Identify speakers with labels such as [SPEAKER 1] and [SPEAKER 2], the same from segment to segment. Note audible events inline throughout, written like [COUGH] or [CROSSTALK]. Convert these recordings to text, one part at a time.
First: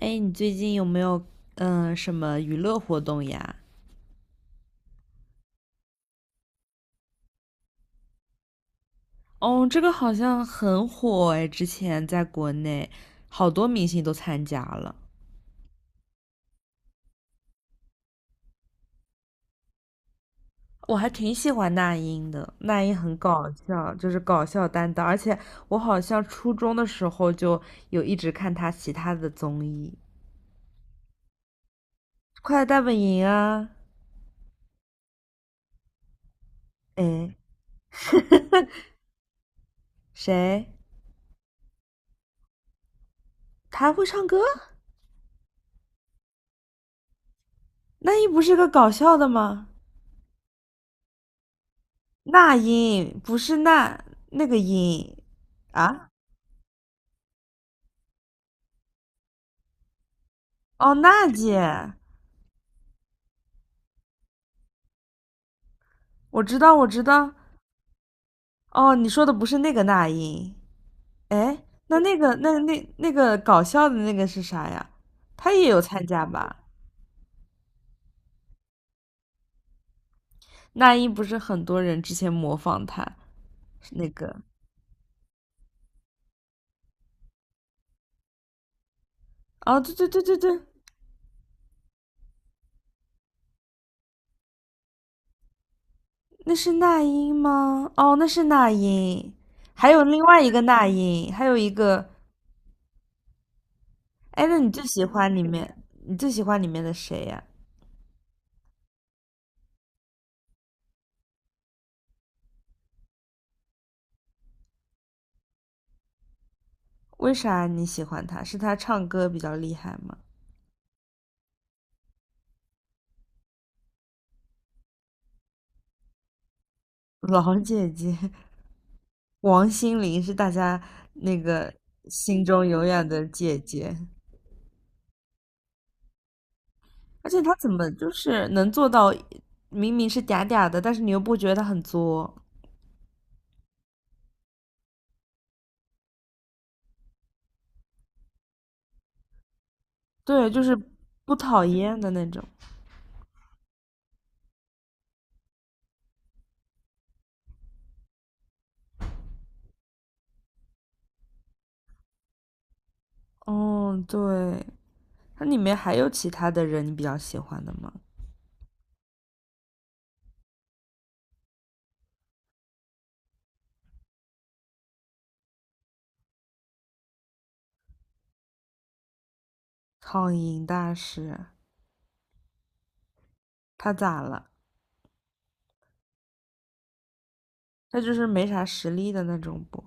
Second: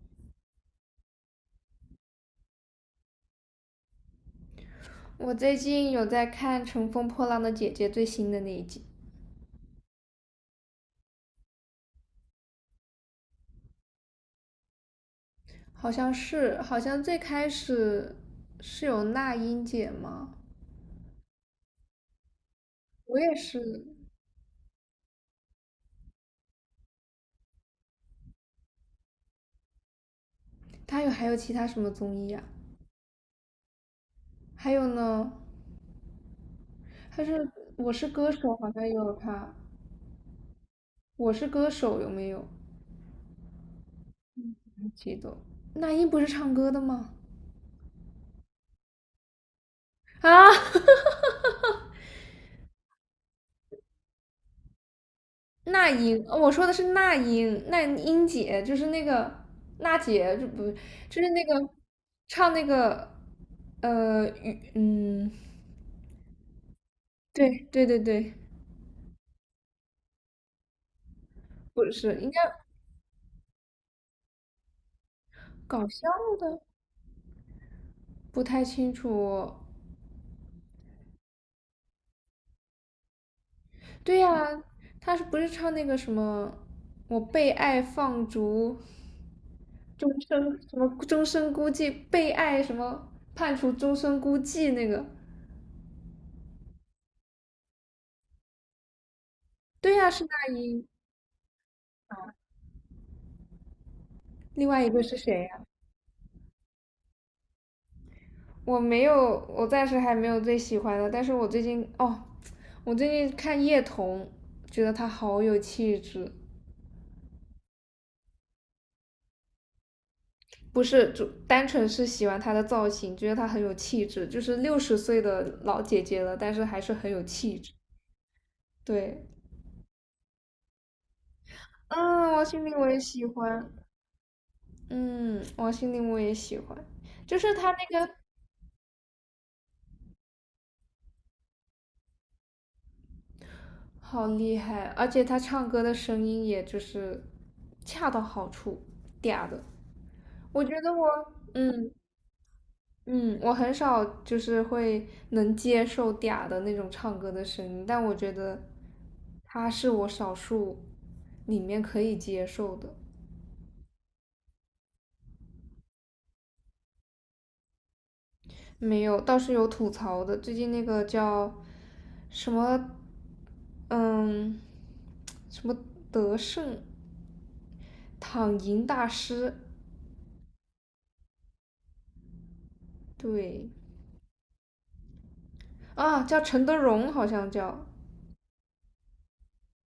[SPEAKER 1] 哎，你最近有没有什么娱乐活动呀？
[SPEAKER 2] 我最近有在看《乘风破浪的姐姐》最新的那一集，
[SPEAKER 1] 哦，这个好像很火哎，之前在国内好多明星都参加了，
[SPEAKER 2] 好像是，好像最开始是有那英姐吗？
[SPEAKER 1] 我还挺喜欢那英的，那英很
[SPEAKER 2] 我也
[SPEAKER 1] 搞
[SPEAKER 2] 是，
[SPEAKER 1] 笑，就是搞笑担当，而且我好像初中的时候就有一直看她其他的综艺，
[SPEAKER 2] 她有还有其他什么综艺啊？
[SPEAKER 1] 《快乐大本营》啊，
[SPEAKER 2] 还有呢，她
[SPEAKER 1] 哎，
[SPEAKER 2] 是《我是歌手》好像也有她，
[SPEAKER 1] 谁？
[SPEAKER 2] 《我是歌手》有没有？
[SPEAKER 1] 她还会唱歌？
[SPEAKER 2] 记得那英不是唱歌的吗？
[SPEAKER 1] 那英不是个搞笑的吗？
[SPEAKER 2] 啊，[LAUGHS]
[SPEAKER 1] 那英不是那那个英
[SPEAKER 2] 那
[SPEAKER 1] 啊？
[SPEAKER 2] 英，我说的是那英，那英姐就是那个娜姐，就不
[SPEAKER 1] 哦，
[SPEAKER 2] 就
[SPEAKER 1] 娜
[SPEAKER 2] 是那个
[SPEAKER 1] 姐，
[SPEAKER 2] 唱那个雨，
[SPEAKER 1] 我知道，我知道。
[SPEAKER 2] 对对对对，
[SPEAKER 1] 哦，你说的不是那个那英，哎，
[SPEAKER 2] 不
[SPEAKER 1] 那
[SPEAKER 2] 是，
[SPEAKER 1] 那
[SPEAKER 2] 应
[SPEAKER 1] 个
[SPEAKER 2] 该
[SPEAKER 1] 那那那个搞笑的那个是啥呀？他也有
[SPEAKER 2] 搞
[SPEAKER 1] 参
[SPEAKER 2] 笑
[SPEAKER 1] 加
[SPEAKER 2] 的，
[SPEAKER 1] 吧？
[SPEAKER 2] 不太清楚。
[SPEAKER 1] 那英不是很多人之前模仿他，是那
[SPEAKER 2] 对
[SPEAKER 1] 个。
[SPEAKER 2] 呀，她是不是唱那个什么我被爱放逐，
[SPEAKER 1] 哦，对对
[SPEAKER 2] 终
[SPEAKER 1] 对对
[SPEAKER 2] 生
[SPEAKER 1] 对，
[SPEAKER 2] 什么终身孤寂，被爱什么判处终身孤寂那个？
[SPEAKER 1] 那是那英吗？哦，那是那英，还
[SPEAKER 2] 对
[SPEAKER 1] 有
[SPEAKER 2] 呀，
[SPEAKER 1] 另
[SPEAKER 2] 是
[SPEAKER 1] 外一
[SPEAKER 2] 那
[SPEAKER 1] 个那
[SPEAKER 2] 英。
[SPEAKER 1] 英，还有一个，哎，那
[SPEAKER 2] 另
[SPEAKER 1] 你最
[SPEAKER 2] 外一个
[SPEAKER 1] 喜
[SPEAKER 2] 是
[SPEAKER 1] 欢里
[SPEAKER 2] 谁
[SPEAKER 1] 面，你最喜欢里面的谁呀？
[SPEAKER 2] 我没有，我暂时还没有最喜欢的，但是我最近看叶童，觉得她好有气质，
[SPEAKER 1] 为啥你喜欢他？是他唱歌比较厉害吗？
[SPEAKER 2] 不是就单纯是喜欢她的造型，觉得她很有气质，就是60岁的老姐姐了，但是还是很
[SPEAKER 1] [LAUGHS]
[SPEAKER 2] 有气
[SPEAKER 1] 老
[SPEAKER 2] 质。
[SPEAKER 1] 姐姐，
[SPEAKER 2] 对，
[SPEAKER 1] 王心凌是大家那个
[SPEAKER 2] 嗯，
[SPEAKER 1] 心
[SPEAKER 2] 王心
[SPEAKER 1] 中
[SPEAKER 2] 凌
[SPEAKER 1] 永
[SPEAKER 2] 我也
[SPEAKER 1] 远
[SPEAKER 2] 喜
[SPEAKER 1] 的姐
[SPEAKER 2] 欢，
[SPEAKER 1] 姐，
[SPEAKER 2] 嗯，王心凌我也喜欢，
[SPEAKER 1] 而
[SPEAKER 2] 就
[SPEAKER 1] 且
[SPEAKER 2] 是
[SPEAKER 1] 她怎
[SPEAKER 2] 她
[SPEAKER 1] 么
[SPEAKER 2] 那
[SPEAKER 1] 就
[SPEAKER 2] 个
[SPEAKER 1] 是能做到，明明是嗲嗲的，但是你又不觉得她很作，
[SPEAKER 2] 好厉害，而且她唱歌的声音也就是恰到好处，嗲的，
[SPEAKER 1] 对，就
[SPEAKER 2] 我
[SPEAKER 1] 是
[SPEAKER 2] 觉得我
[SPEAKER 1] 不讨
[SPEAKER 2] 嗯。
[SPEAKER 1] 厌的那种。
[SPEAKER 2] 嗯，我很少就是能接受嗲的那种唱歌的声音，但我觉得他是我少数里面可以接受的。
[SPEAKER 1] 哦，对，它里面还有其他的人你比较喜欢的吗？
[SPEAKER 2] 没有，倒是有吐槽的。最近那个叫什么，嗯，什么德胜躺赢大师，
[SPEAKER 1] 苍蝇大师，
[SPEAKER 2] 对
[SPEAKER 1] 他咋了？
[SPEAKER 2] 啊，叫陈德容，好像叫，
[SPEAKER 1] 他就是没啥实力的那种不？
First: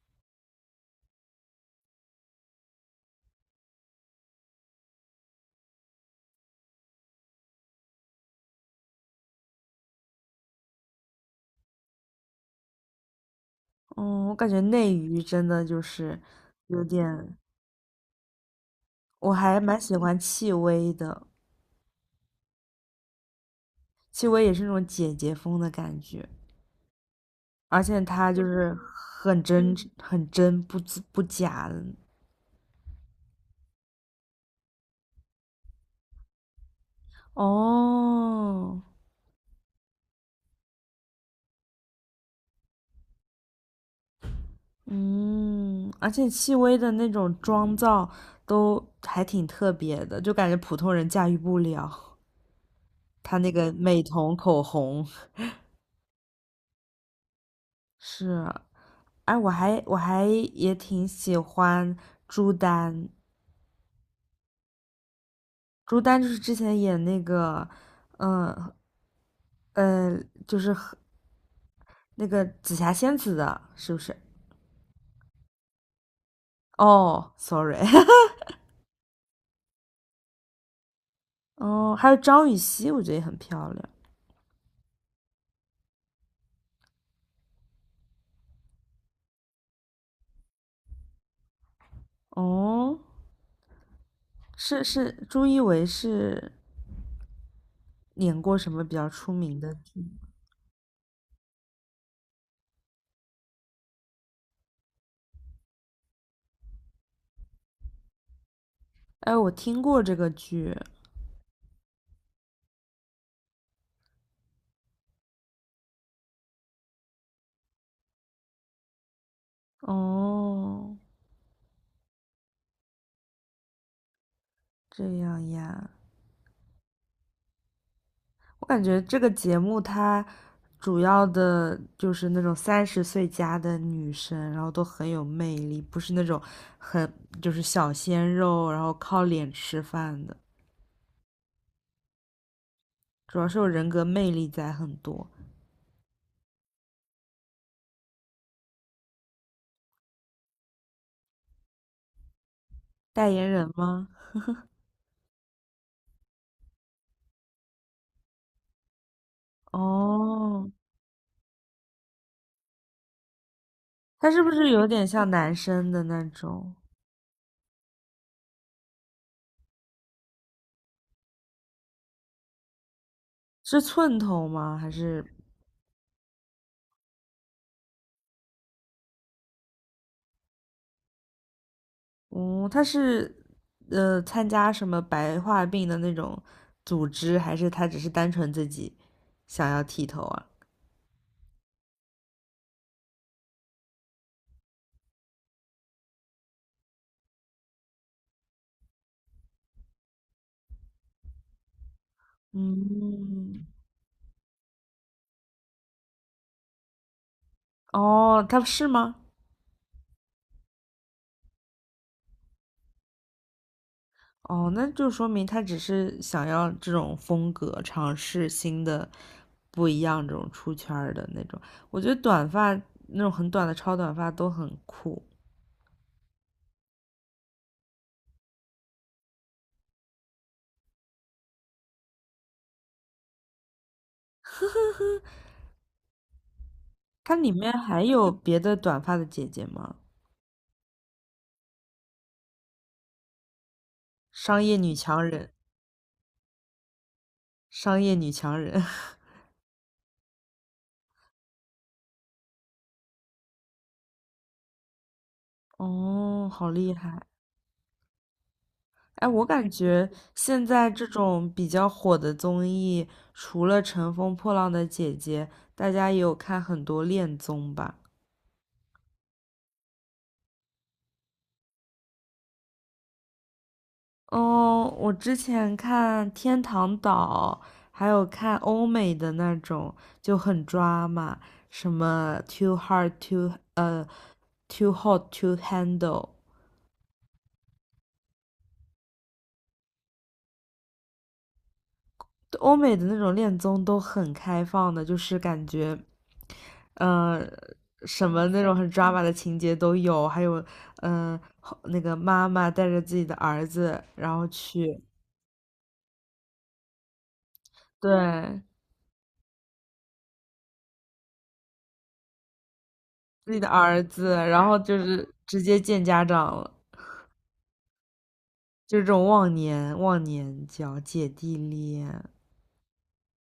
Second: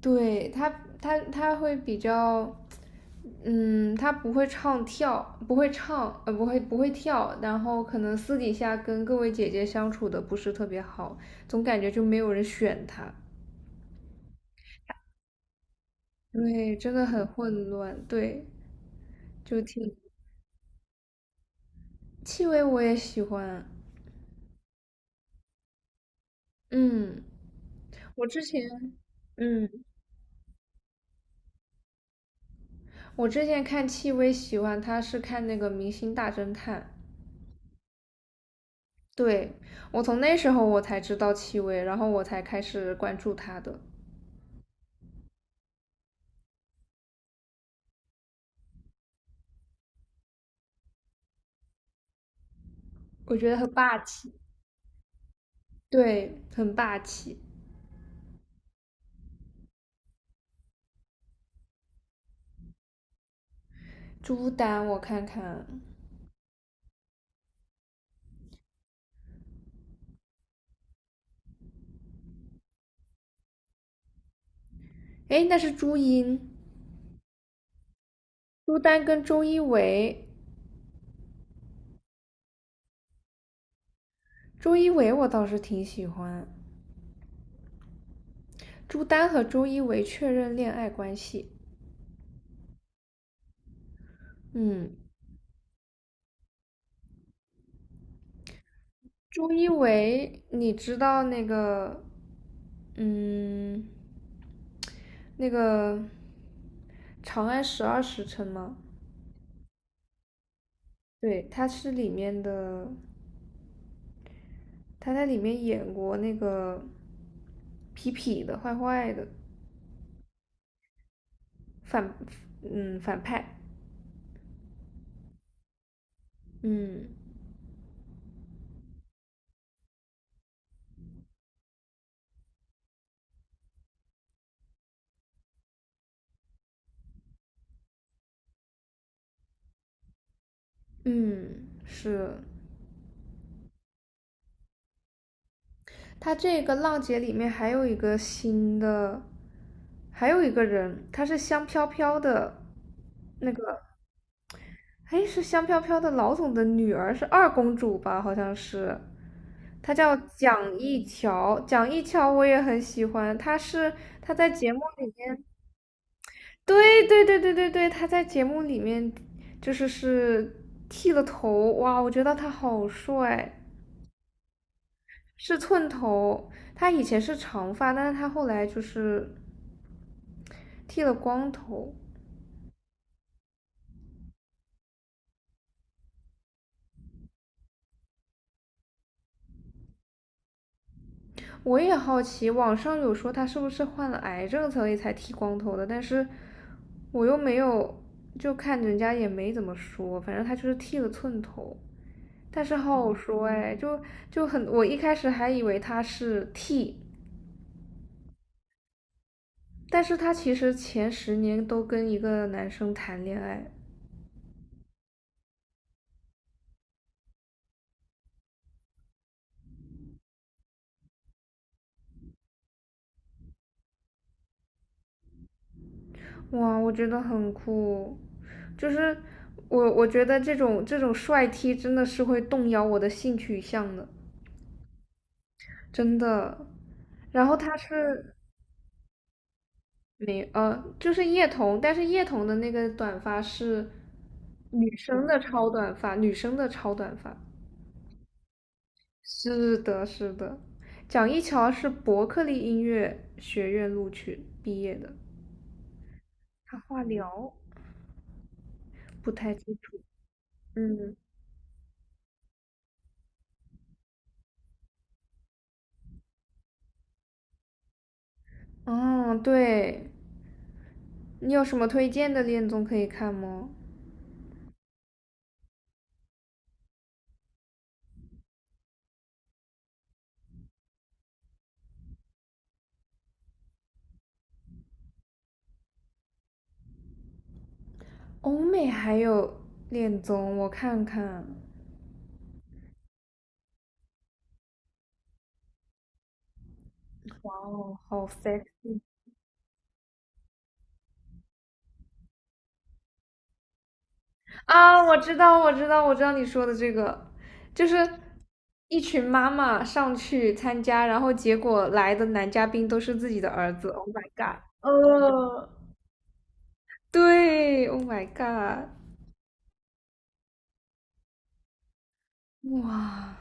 [SPEAKER 2] 对他，他会比较，嗯，他不会唱跳，不会唱，不会跳，然后可能私底下跟各位姐姐相处的不是特别好，总感觉就没有人选他。
[SPEAKER 1] 嗯，我感觉内娱真的就是
[SPEAKER 2] 对，
[SPEAKER 1] 有
[SPEAKER 2] 真的很
[SPEAKER 1] 点，
[SPEAKER 2] 混乱。对，
[SPEAKER 1] 我还
[SPEAKER 2] 就
[SPEAKER 1] 蛮喜
[SPEAKER 2] 挺
[SPEAKER 1] 欢戚薇的。
[SPEAKER 2] 戚薇我也喜欢。
[SPEAKER 1] 戚薇也是那种姐姐风的感觉，
[SPEAKER 2] 嗯，
[SPEAKER 1] 而且
[SPEAKER 2] 我
[SPEAKER 1] 她
[SPEAKER 2] 之
[SPEAKER 1] 就
[SPEAKER 2] 前，
[SPEAKER 1] 是很
[SPEAKER 2] 嗯，
[SPEAKER 1] 真、很真、不不假的。
[SPEAKER 2] 我之前看戚薇喜欢她是看那个《明星大侦探》。
[SPEAKER 1] 哦，
[SPEAKER 2] 对，我从那时候我才知道戚薇，然后我才开始关注她的。
[SPEAKER 1] 嗯，而且戚薇的那种妆造都还挺特别的，就感觉普通人驾驭不了。她
[SPEAKER 2] 我觉
[SPEAKER 1] 那
[SPEAKER 2] 得
[SPEAKER 1] 个
[SPEAKER 2] 很霸
[SPEAKER 1] 美
[SPEAKER 2] 气，
[SPEAKER 1] 瞳、口红
[SPEAKER 2] 对，很霸气。
[SPEAKER 1] 是，哎，我还也挺喜欢朱丹，
[SPEAKER 2] 朱丹，我看看，
[SPEAKER 1] 朱丹就是之前演那个，嗯呃，就是和那个紫霞仙子的，是不是？
[SPEAKER 2] 哎，那是朱茵，
[SPEAKER 1] 哦，sorry，[LAUGHS]
[SPEAKER 2] 朱丹跟周一围，
[SPEAKER 1] 哦，还有张予曦，我觉得也很漂亮。
[SPEAKER 2] 周一围我倒是挺喜欢。朱丹和周一围确认恋爱关系，
[SPEAKER 1] 哦，是
[SPEAKER 2] 嗯，
[SPEAKER 1] 是，朱一维是演过什么比较出
[SPEAKER 2] 周
[SPEAKER 1] 名
[SPEAKER 2] 一
[SPEAKER 1] 的剧？
[SPEAKER 2] 围，你知道那个，嗯，那个《长安十二时辰》吗？
[SPEAKER 1] 哎，我听过这个剧。
[SPEAKER 2] 对，他在里面演过那个痞痞的、坏坏的
[SPEAKER 1] 哦，
[SPEAKER 2] 反，反派。
[SPEAKER 1] 这样呀，
[SPEAKER 2] 嗯
[SPEAKER 1] 我感觉这个节目它主要的就是那种三十岁加的女生，然后都很有魅力，不是那种很就是小鲜肉，然后靠脸吃饭的。
[SPEAKER 2] 嗯，是。
[SPEAKER 1] 主要是有人格魅力在很多。
[SPEAKER 2] 他这个《浪姐》里面还有一个新的，还有一个人，他是香飘飘的，
[SPEAKER 1] 代言
[SPEAKER 2] 那个，
[SPEAKER 1] 人吗？
[SPEAKER 2] 哎，是香飘飘的老总的女儿，是二公主吧？好像是。她叫
[SPEAKER 1] 哦，
[SPEAKER 2] 蒋一乔，蒋一乔我也很喜欢，她是
[SPEAKER 1] 他
[SPEAKER 2] 她
[SPEAKER 1] 是不
[SPEAKER 2] 在
[SPEAKER 1] 是
[SPEAKER 2] 节目
[SPEAKER 1] 有点
[SPEAKER 2] 里
[SPEAKER 1] 像男生的那种？
[SPEAKER 2] 对对对对对对，他在节目里面就是剃了头，哇，我觉得他好帅，
[SPEAKER 1] 是寸头吗？还是，
[SPEAKER 2] 是寸头。他以前是长发，但是他后来就是剃了光头。
[SPEAKER 1] 嗯，他是参加什么白化病的那种组织，还是他只是单纯自己想要剃头啊？
[SPEAKER 2] 我也好奇，网上有说他是不是患了癌症所以才剃光头的，但是我又没有，就看人家也没怎么说，反正他就是剃了寸头，但是好好说
[SPEAKER 1] 嗯，
[SPEAKER 2] 哎，就很，我一开始还以为他是剃。
[SPEAKER 1] 哦，他是吗？
[SPEAKER 2] 但是他其实前10年都跟一个男生谈恋爱，
[SPEAKER 1] 哦，那就说明他只是想要这种风格，尝试新的、不一样这种出圈儿的那种。我觉得短发那种很短的超短发都很酷。
[SPEAKER 2] 哇，我觉得很酷，就是我觉得这种帅 T 真的是会动摇我的性取向的，
[SPEAKER 1] [LAUGHS]
[SPEAKER 2] 真的。
[SPEAKER 1] 它
[SPEAKER 2] 然
[SPEAKER 1] 里
[SPEAKER 2] 后
[SPEAKER 1] 面
[SPEAKER 2] 他
[SPEAKER 1] 还有
[SPEAKER 2] 是
[SPEAKER 1] 别的短发的姐姐吗？
[SPEAKER 2] 没呃，就是叶童，但是叶童的那个短发是
[SPEAKER 1] 商业女
[SPEAKER 2] 女
[SPEAKER 1] 强
[SPEAKER 2] 生的
[SPEAKER 1] 人，
[SPEAKER 2] 超短发，女生的超短发。
[SPEAKER 1] 商业女强人。
[SPEAKER 2] 是的，是的，蒋一乔是伯克利音乐学院录取毕业的，
[SPEAKER 1] [LAUGHS] 哦，好
[SPEAKER 2] 他
[SPEAKER 1] 厉
[SPEAKER 2] 化
[SPEAKER 1] 害！
[SPEAKER 2] 疗。
[SPEAKER 1] 哎，
[SPEAKER 2] 不
[SPEAKER 1] 我
[SPEAKER 2] 太
[SPEAKER 1] 感
[SPEAKER 2] 清楚。
[SPEAKER 1] 觉现在这
[SPEAKER 2] 嗯，
[SPEAKER 1] 种比较火的综艺，除了《乘风破浪的姐姐》，大家也有看很多恋综吧。
[SPEAKER 2] 哦，对，你有什么推荐的恋综可以看吗？
[SPEAKER 1] 嗯，我之前看《天堂岛》，还有看欧美的那种，就很抓马，什么 too hot to handle，
[SPEAKER 2] 欧美还有恋综，我看看。
[SPEAKER 1] 对欧美的那种恋综都很开放的，就是感觉，呃，
[SPEAKER 2] 哇哦，好
[SPEAKER 1] 什么那
[SPEAKER 2] sex
[SPEAKER 1] 种很抓马的情节都有，还有，那个妈妈带着自己的儿子，然后去
[SPEAKER 2] 啊！我知道，我知道，我知道你说的这个，就是
[SPEAKER 1] 对
[SPEAKER 2] 一群妈妈上去参加，然后结果来的男嘉宾都是自己的
[SPEAKER 1] 自己的
[SPEAKER 2] 儿子。
[SPEAKER 1] 儿
[SPEAKER 2] Oh my
[SPEAKER 1] 子，
[SPEAKER 2] god！
[SPEAKER 1] 然后就是直接见家长了。
[SPEAKER 2] 对，Oh my god！
[SPEAKER 1] 就是这种忘年交、姐弟恋，
[SPEAKER 2] 哇，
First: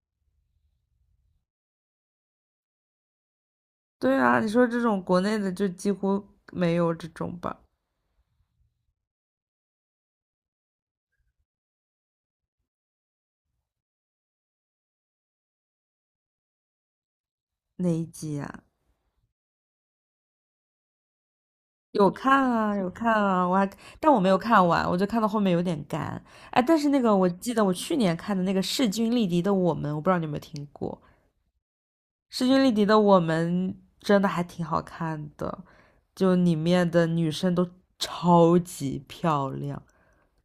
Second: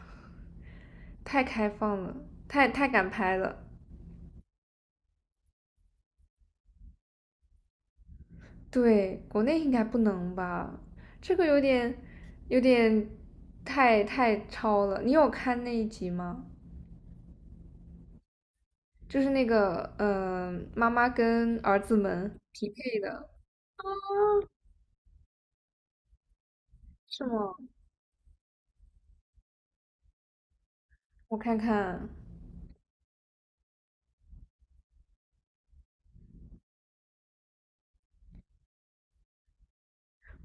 [SPEAKER 2] 太开放了，太敢拍了。
[SPEAKER 1] 对啊，你说这种国内的就几乎没有这种吧？
[SPEAKER 2] 对，国内应该不能吧？这个有点，太超了。你有看那一集吗？
[SPEAKER 1] 哪一集啊？
[SPEAKER 2] 就是那个，嗯，妈妈跟儿子
[SPEAKER 1] 有
[SPEAKER 2] 们
[SPEAKER 1] 看
[SPEAKER 2] 匹
[SPEAKER 1] 啊，有
[SPEAKER 2] 配
[SPEAKER 1] 看
[SPEAKER 2] 的，
[SPEAKER 1] 啊，但我没有看完，我就看到后面有点干。哎，但是那个
[SPEAKER 2] 是
[SPEAKER 1] 我记
[SPEAKER 2] 吗？
[SPEAKER 1] 得我去年看的那个势均力敌的我们，我不知道你有没有听过，
[SPEAKER 2] 我看看，
[SPEAKER 1] 势均力敌的我们真的还挺好看的，就里面的女生都超级漂亮。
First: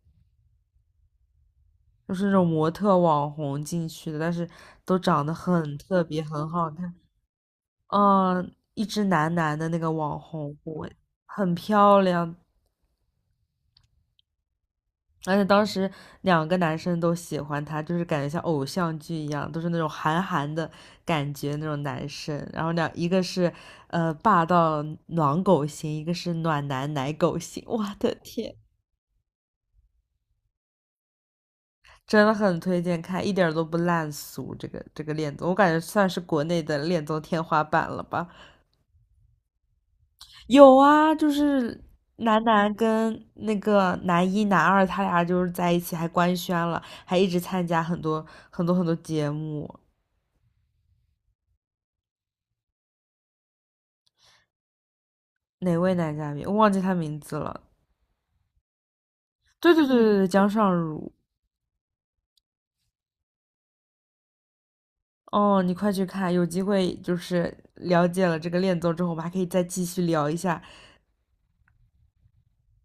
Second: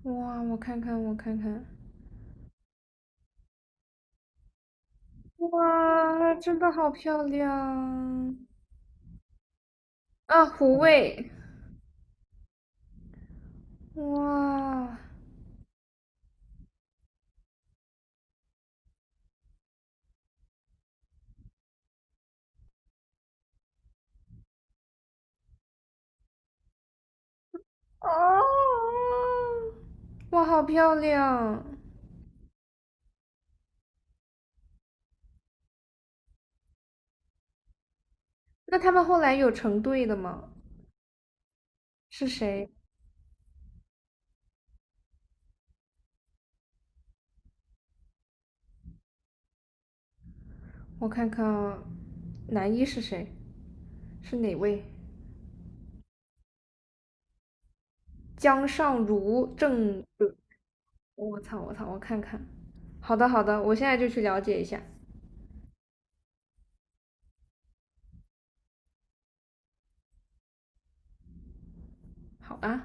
[SPEAKER 2] 我看看，
[SPEAKER 1] 就是那种模特网红进去的，但是都长得很特别，
[SPEAKER 2] 哇，
[SPEAKER 1] 很
[SPEAKER 2] 真
[SPEAKER 1] 好
[SPEAKER 2] 的好
[SPEAKER 1] 看。
[SPEAKER 2] 漂亮
[SPEAKER 1] 嗯，一只男男的那个网
[SPEAKER 2] 啊！
[SPEAKER 1] 红，
[SPEAKER 2] 胡
[SPEAKER 1] 我
[SPEAKER 2] 卫，
[SPEAKER 1] 很漂亮，
[SPEAKER 2] 哇，
[SPEAKER 1] 而且当时两个男生都喜欢她，就是感觉像偶像剧一样，都是那种韩寒的感觉那种男生。然后两一个是霸道暖狗型，一个是暖男奶狗型。我的天！
[SPEAKER 2] 哦，哇，好漂亮。
[SPEAKER 1] 真的很推荐看，一点儿都不烂俗。这个恋综，我感觉算是国内的恋综天花板了吧。
[SPEAKER 2] 那他们后来有成对的吗？
[SPEAKER 1] 有啊，就是
[SPEAKER 2] 是
[SPEAKER 1] 男
[SPEAKER 2] 谁？
[SPEAKER 1] 男跟那个男一、男二，他俩就是在一起，还官宣了，还一直参加很多节目。
[SPEAKER 2] 我看看男一是谁，是哪位？
[SPEAKER 1] 哪位男嘉宾？我忘记他名字了。
[SPEAKER 2] 江尚儒
[SPEAKER 1] 对对对
[SPEAKER 2] 正，
[SPEAKER 1] 对对，江尚儒。
[SPEAKER 2] 我操我操，我看看。好的好的，我现在就去了解一下。
[SPEAKER 1] 哦，你快去看，有机会就是了解了这个恋综之后，我们还可以再继续聊一下
[SPEAKER 2] 好啊。